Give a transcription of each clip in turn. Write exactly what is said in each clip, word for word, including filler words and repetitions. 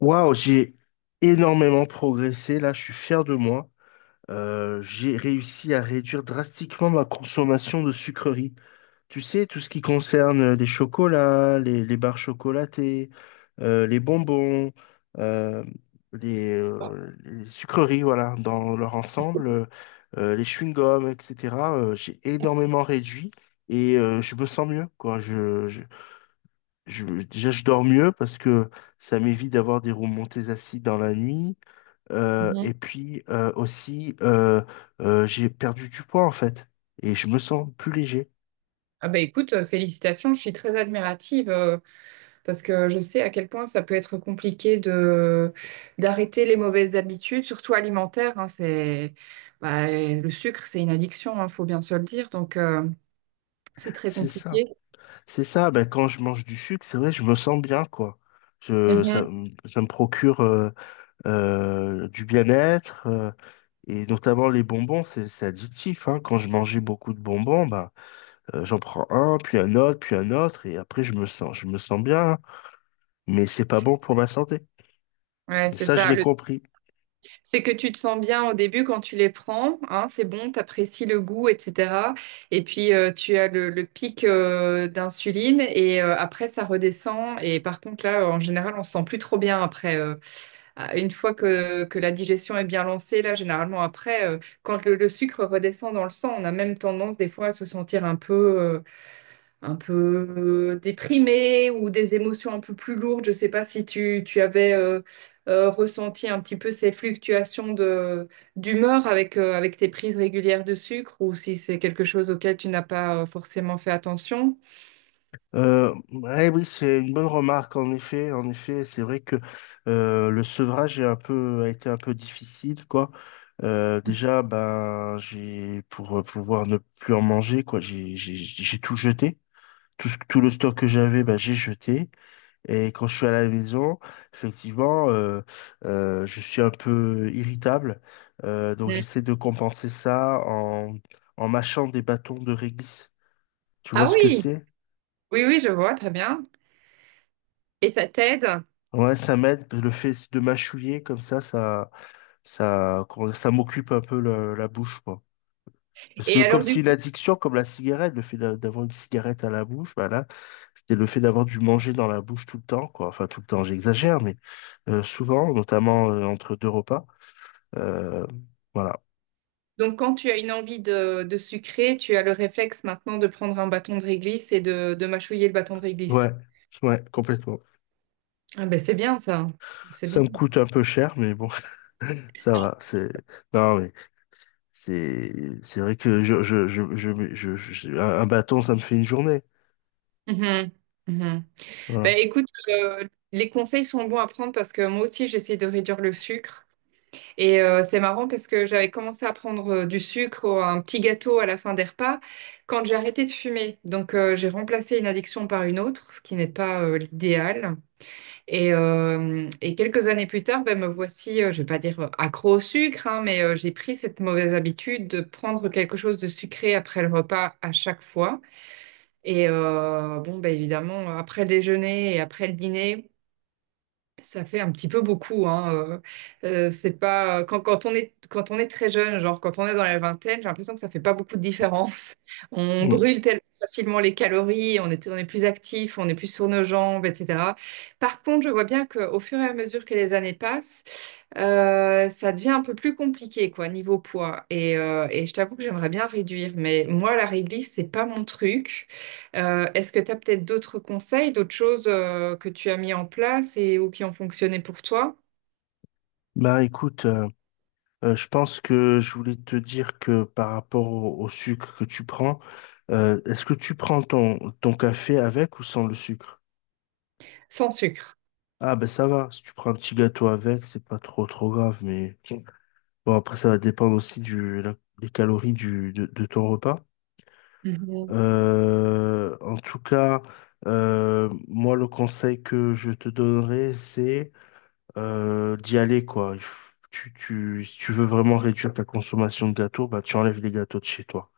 Waouh, j'ai énormément progressé. Là, je suis fier de moi. Euh, j'ai réussi à réduire drastiquement ma consommation de sucreries. Tu sais, tout ce qui concerne euh, les chocolats, les, les barres chocolatées, euh, les bonbons, euh, les, euh, les sucreries, voilà, dans leur ensemble, euh, euh, les chewing-gums, et cetera euh, j'ai énormément réduit et euh, je me sens mieux, quoi. Je, déjà, je dors mieux parce que ça m'évite d'avoir des remontées acides dans la nuit. Euh, Mhm. et puis euh, aussi, euh, euh, j'ai perdu du poids en fait. Et je me sens plus léger. Ah bah écoute, euh, félicitations, je suis très admirative euh, parce que je sais à quel point ça peut être compliqué de d'arrêter les mauvaises habitudes, surtout alimentaires, hein. C'est bah, le sucre, c'est une addiction, il faut bien se le dire, donc euh, c'est très C'est ça. compliqué. C'est ça. Ben, quand je mange du sucre, c'est vrai, je me sens bien, quoi. Je, ça, Mhm. me- ça me procure euh, euh, du bien-être. Euh, et notamment les bonbons, c'est c'est addictif, hein. Quand je mangeais beaucoup de bonbons, ben, euh, j'en prends un, puis un autre, puis un autre. Et après, je me sens, je me sens bien, hein. Mais c'est pas bon pour ma santé. Ouais, Et c'est ça, je ça. l'ai Le compris. C'est que tu te sens bien au début quand tu les prends, hein, c'est bon, tu apprécies le goût, et cetera. Et puis euh, tu as le, le pic euh, d'insuline et euh, après ça redescend. Et par contre là, euh, en général, on se sent plus trop bien après. Euh, à- une fois que, que la digestion est bien lancée, là, généralement après, euh, quand le, le sucre redescend dans le sang, on a même tendance des fois à se sentir un peu, euh, un peu déprimé, ou des émotions un peu plus lourdes. Je ne sais pas si tu, tu avais euh, euh, ressenti un petit peu ces fluctuations de, d'humeur avec, euh, avec tes prises régulières de sucre, ou si c'est quelque chose auquel tu n'as pas euh, forcément fait attention. Euh, ouais, oui, c'est une bonne remarque. En effet, en effet, c'est vrai que euh, le sevrage est un peu, a été un peu difficile, quoi. Euh, déjà, ben, j'ai pour euh, pouvoir ne plus en manger, quoi. J'ai, j'ai, j'ai tout jeté. Tout, ce- tout le stock que j'avais, ben, j'ai jeté. Et quand je suis à la maison, effectivement, euh, euh, je suis un peu irritable. Euh, donc, Mm. j'essaie de compenser ça en, en mâchant des bâtons de réglisse. Tu vois Ah ce que oui, c'est? oui, oui, je vois, très bien. Et ça t'aide. Ouais, ça m'aide. Le fait de mâchouiller comme ça, ça, ça, comment dire, ça m'occupe un peu la, la bouche, quoi. Parce Et que comme alors c'est du une coup, addiction, comme la cigarette, le fait d'a- d'avoir une cigarette à la bouche, bah là, c'était le fait d'avoir du manger dans la bouche tout le temps, quoi. Enfin, tout le temps, j'exagère, mais euh, souvent, notamment euh, entre deux repas. Euh, voilà. donc quand tu as une envie de, de sucrer, tu as le réflexe maintenant de prendre un bâton de réglisse et de, de mâchouiller le bâton de réglisse. Ouais, ouais, complètement. Ah ben c'est bien ça. C'est Ça bien. me coûte un peu cher, mais bon, ça va. C'est non, mais C'est c'est vrai que je, je, je, je, je- je- je- un un bâton, ça me fait une journée. Mhm. Mhm. Bah, Voilà. écoute, euh, les conseils sont bons à prendre parce que moi aussi j'essaie de réduire le sucre. Et euh, c'est marrant parce que j'avais commencé à prendre euh, du sucre, ou un petit gâteau à la fin des repas, quand j'ai arrêté de fumer. Donc euh, j'ai remplacé une addiction par une autre, ce qui n'est pas euh, l'idéal. Et, euh, et quelques années plus tard, ben me voici, euh, je vais pas dire euh, accro au sucre, hein, mais euh, j'ai pris cette mauvaise habitude de prendre quelque chose de sucré après le repas à chaque fois. Et euh, bon, ben évidemment, après le déjeuner et après le dîner. Ça fait un petit peu beaucoup, hein. Euh, euh, c'est pas quand, quand on est quand on est très jeune, genre quand on est dans la vingtaine, j'ai l'impression que ça fait pas beaucoup de différence. On Mm. brûle tellement facilement les calories, on est on est plus actif, on est plus sur nos jambes, et cetera. Par contre, je vois bien qu'au fur et à mesure que les années passent, euh, ça devient un peu plus compliqué, quoi, niveau poids. Et, euh, et je t'avoue que j'aimerais bien réduire, mais moi la réglisse, c'est pas mon truc. Euh, est-ce que tu as peut-être d'autres conseils, d'autres choses euh, que tu as mis en place et ou qui ont fonctionné pour toi Bah écoute, euh, euh, je pense que je voulais te dire que par rapport au, au sucre que tu prends, euh, est-ce que tu prends ton, ton café avec ou sans le sucre? sans sucre? Ah ben ça va, si tu prends un petit gâteau avec, c'est pas trop trop grave, mais bon après ça va dépendre aussi du, la- des calories du, de, de ton repas. Mhm, Euh, en tout cas, euh, moi le conseil que je te donnerais, c'est euh, d'y aller, quoi. Il f- Tu, tu, si tu veux vraiment réduire ta consommation de gâteaux, bah, tu enlèves les gâteaux de chez toi.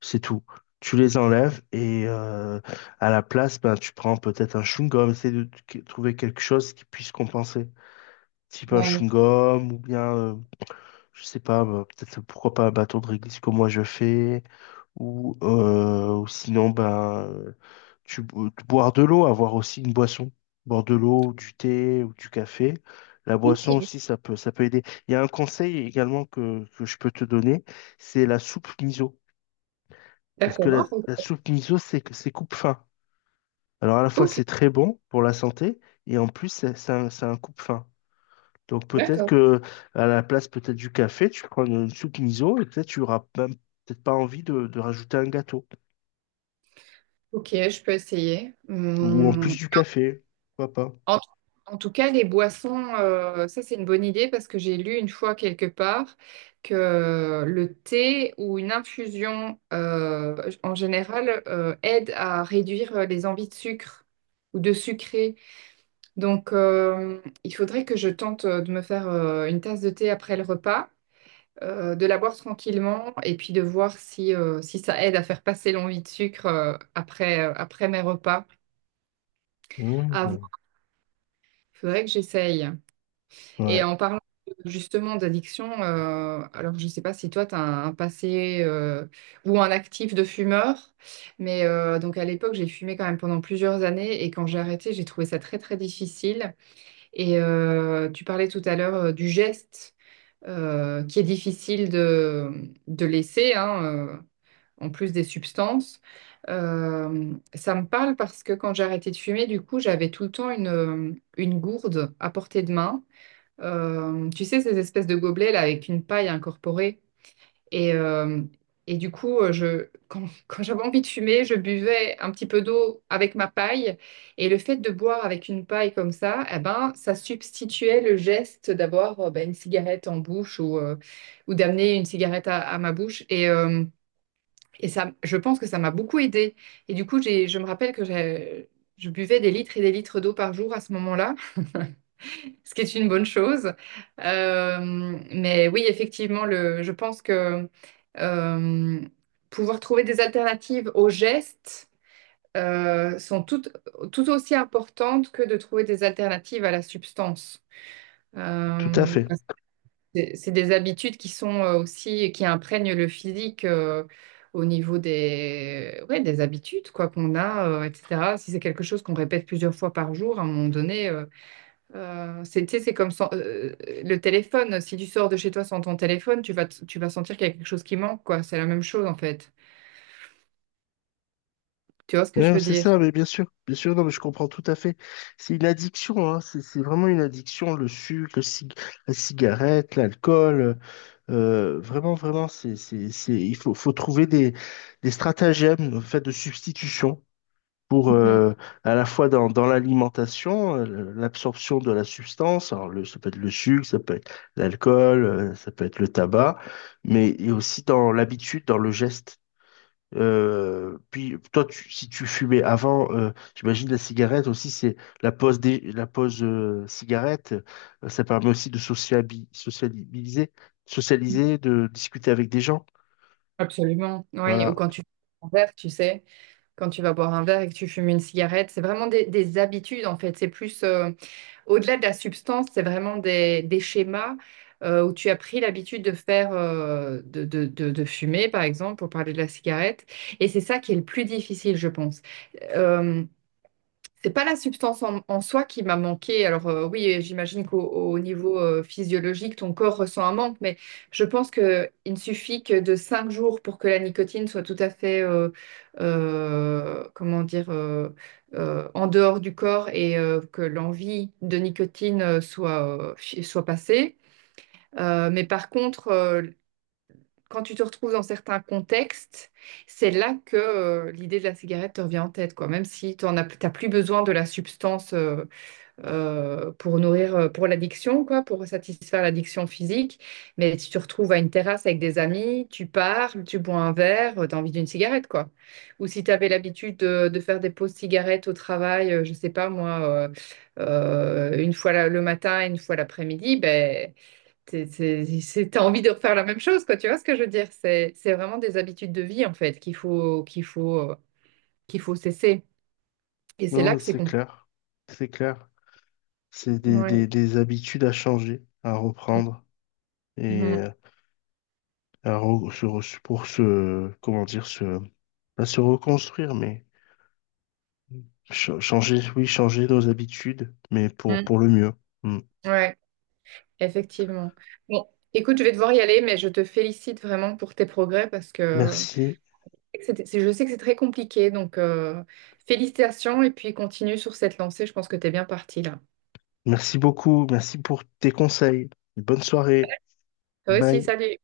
C'est tout. Tu les enlèves et euh, à la place, bah, tu prends peut-être un chewing-gum. Essaye de t- que- trouver quelque chose qui puisse compenser. Type un ouais. chewing-gum ou bien euh, je sais pas, bah, peut-être pourquoi pas un bâton de réglisse comme moi je fais, ou, euh, ou sinon, ben, euh, tu, bo- boire de l'eau, avoir aussi une boisson, boire de l'eau, du thé ou du café. La boisson Oui. aussi, ça peut, ça peut aider. Il y a un conseil également que, que je peux te donner, c'est la soupe miso. Parce que D'accord. la, la soupe miso, c'est que c'est coupe-faim. Alors à la fois, Ok, c'est très bon pour la santé, et en plus, c'est c'est un, c'est un coupe-faim. Donc peut-être d'accord. que à la place peut-être du café, tu prends une soupe miso et peut-être tu auras même peut-être pas envie de, de rajouter un gâteau. Ok, je peux essayer. Ou en plus Hum. du café, pourquoi pas. En, en tout cas, les boissons, euh, ça c'est une bonne idée parce que j'ai lu une fois quelque part que le thé ou une infusion euh, en général euh, aide à réduire les envies de sucre ou de sucré. Donc, euh, il faudrait que je tente euh, de me faire euh, une tasse de thé après le repas, euh, de la boire tranquillement et puis de voir si, euh, si ça aide à faire passer l'envie de sucre euh, après, euh, après mes repas. À voir. Mmh. Il faudrait que j'essaye. Et Ouais, en parlant justement d'addiction, euh, alors je ne sais pas si toi, tu as un, un passé euh, ou un actif de fumeur, mais euh, donc à l'époque, j'ai fumé quand même pendant plusieurs années et quand j'ai arrêté, j'ai trouvé ça très, très difficile. Et euh, tu parlais tout à l'heure euh, du geste, euh, qui est difficile de, de laisser, hein, euh, en plus des substances. Euh, ça me parle parce que quand j'ai arrêté de fumer, du coup, j'avais tout le temps une, euh, une gourde à portée de main. Euh, tu sais, ces espèces de gobelets là avec une paille incorporée. Et, euh, et du coup, euh, je, quand, Quand j'avais envie de fumer, je buvais un petit peu d'eau avec ma paille. Et le fait de boire avec une paille comme ça, eh ben, ça substituait le geste d'avoir euh, ben, une cigarette en bouche, ou, euh, ou d'amener une cigarette à, à ma bouche. Et, euh, et ça, je pense que ça m'a beaucoup aidée. Et du coup, j'ai, je me rappelle que j'ai- je buvais des litres et des litres d'eau par jour à ce moment-là. Ce qui est une bonne chose. Euh, mais oui, effectivement, le, je pense que euh, pouvoir trouver des alternatives aux gestes euh, sont tout, tout aussi importantes que de trouver des alternatives à la substance. tout à Euh, fait. Parce que c'est c'est des habitudes qui sont euh, aussi, qui imprègnent le physique, euh, au niveau des, ouais, des habitudes quoi qu'on a, euh, et cetera. Si c'est quelque chose qu'on répète plusieurs fois par jour, à un moment donné, euh, euh, c'est, tu sais, c'est comme sans- euh, le téléphone. Si tu sors de chez toi sans ton téléphone, tu vas, t- tu vas sentir qu'il y a quelque chose qui manque, quoi. C'est la même chose, en fait. Tu vois ce que je Non, veux c'est dire? ça, mais bien sûr, bien sûr, non, mais je comprends tout à fait. C'est une addiction, hein, c'est c'est vraiment une addiction, le sucre, le cig- la cigarette, l'alcool. Euh, vraiment, vraiment, c'est, c'est, c'est, il faut, faut trouver des, des stratagèmes, en fait, de substitution, pour Mhm. euh, à la fois dans, dans l'alimentation, euh, l'absorption de la substance, alors le, ça peut être le sucre, ça peut être l'alcool, euh, ça peut être le tabac, mais et aussi dans l'habitude, dans le geste. Euh, puis toi, tu- si tu fumais avant, euh, j'imagine la cigarette aussi, c'est la pause des, la pause euh, cigarette, euh, ça permet aussi de sociabi- sociabiliser, socialiser, de discuter avec des gens. Absolument. Oui, ou Voilà. quand tu bois un verre, tu sais, quand tu vas boire un verre et que tu fumes une cigarette, c'est vraiment des, des habitudes, en fait. C'est plus, euh, au-delà de la substance, c'est vraiment des, des schémas euh, où tu as pris l'habitude de faire, euh, de, de, de, de fumer, par exemple, pour parler de la cigarette. Et c'est ça qui est le plus difficile, je pense. Euh, C'est pas la substance en, en soi qui m'a manqué. Alors euh, oui, j'imagine qu'au au niveau euh, physiologique, ton corps ressent un manque, mais je pense qu'il ne suffit que de cinq jours pour que la nicotine soit tout à fait, euh, euh, comment dire, euh, euh, en dehors du corps, et euh, que l'envie de nicotine euh, soit, euh, fi- soit passée. Euh, mais par contre, euh, quand tu te retrouves dans certains contextes, c'est là que euh, l'idée de la cigarette te revient en tête, quoi. Même si tu n'as plus besoin de la substance euh, euh, pour nourrir, euh, pour l'addiction, quoi, pour satisfaire l'addiction physique. Mais si tu te retrouves à une terrasse avec des amis, tu parles, tu bois un verre, tu as envie d'une cigarette, quoi. Ou si tu avais l'habitude de, de faire des pauses cigarettes au travail, euh, je sais pas moi, euh, euh, une fois la- le matin et une fois l'après-midi, ben t'es- t'es- c'est- t'as envie de refaire la même chose, quoi. Tu vois ce que je veux dire? C'est, c'est vraiment des habitudes de vie, en fait, qu'il faut, qu'il faut, euh, qu'il faut cesser. Et c'est là Non, que c'est c'est compliqué. clair, c'est clair. C'est des, Ouais. des, des habitudes à changer, à reprendre et Mhm. euh, à re- se re- pour se, comment dire, se, pas se reconstruire, mais ch- changer, oui, changer nos habitudes, mais pour, Mhm. pour le mieux. Mm. Ouais, effectivement. Bon, écoute, je vais devoir y aller, mais je te félicite vraiment pour tes progrès parce que Merci. c'était- c'est- je sais que c'est très compliqué. Donc, euh, félicitations, et puis continue sur cette lancée. Je pense que t'es bien parti là. Merci beaucoup. Merci pour tes conseils. Bonne soirée. Toi aussi, Bye. salut.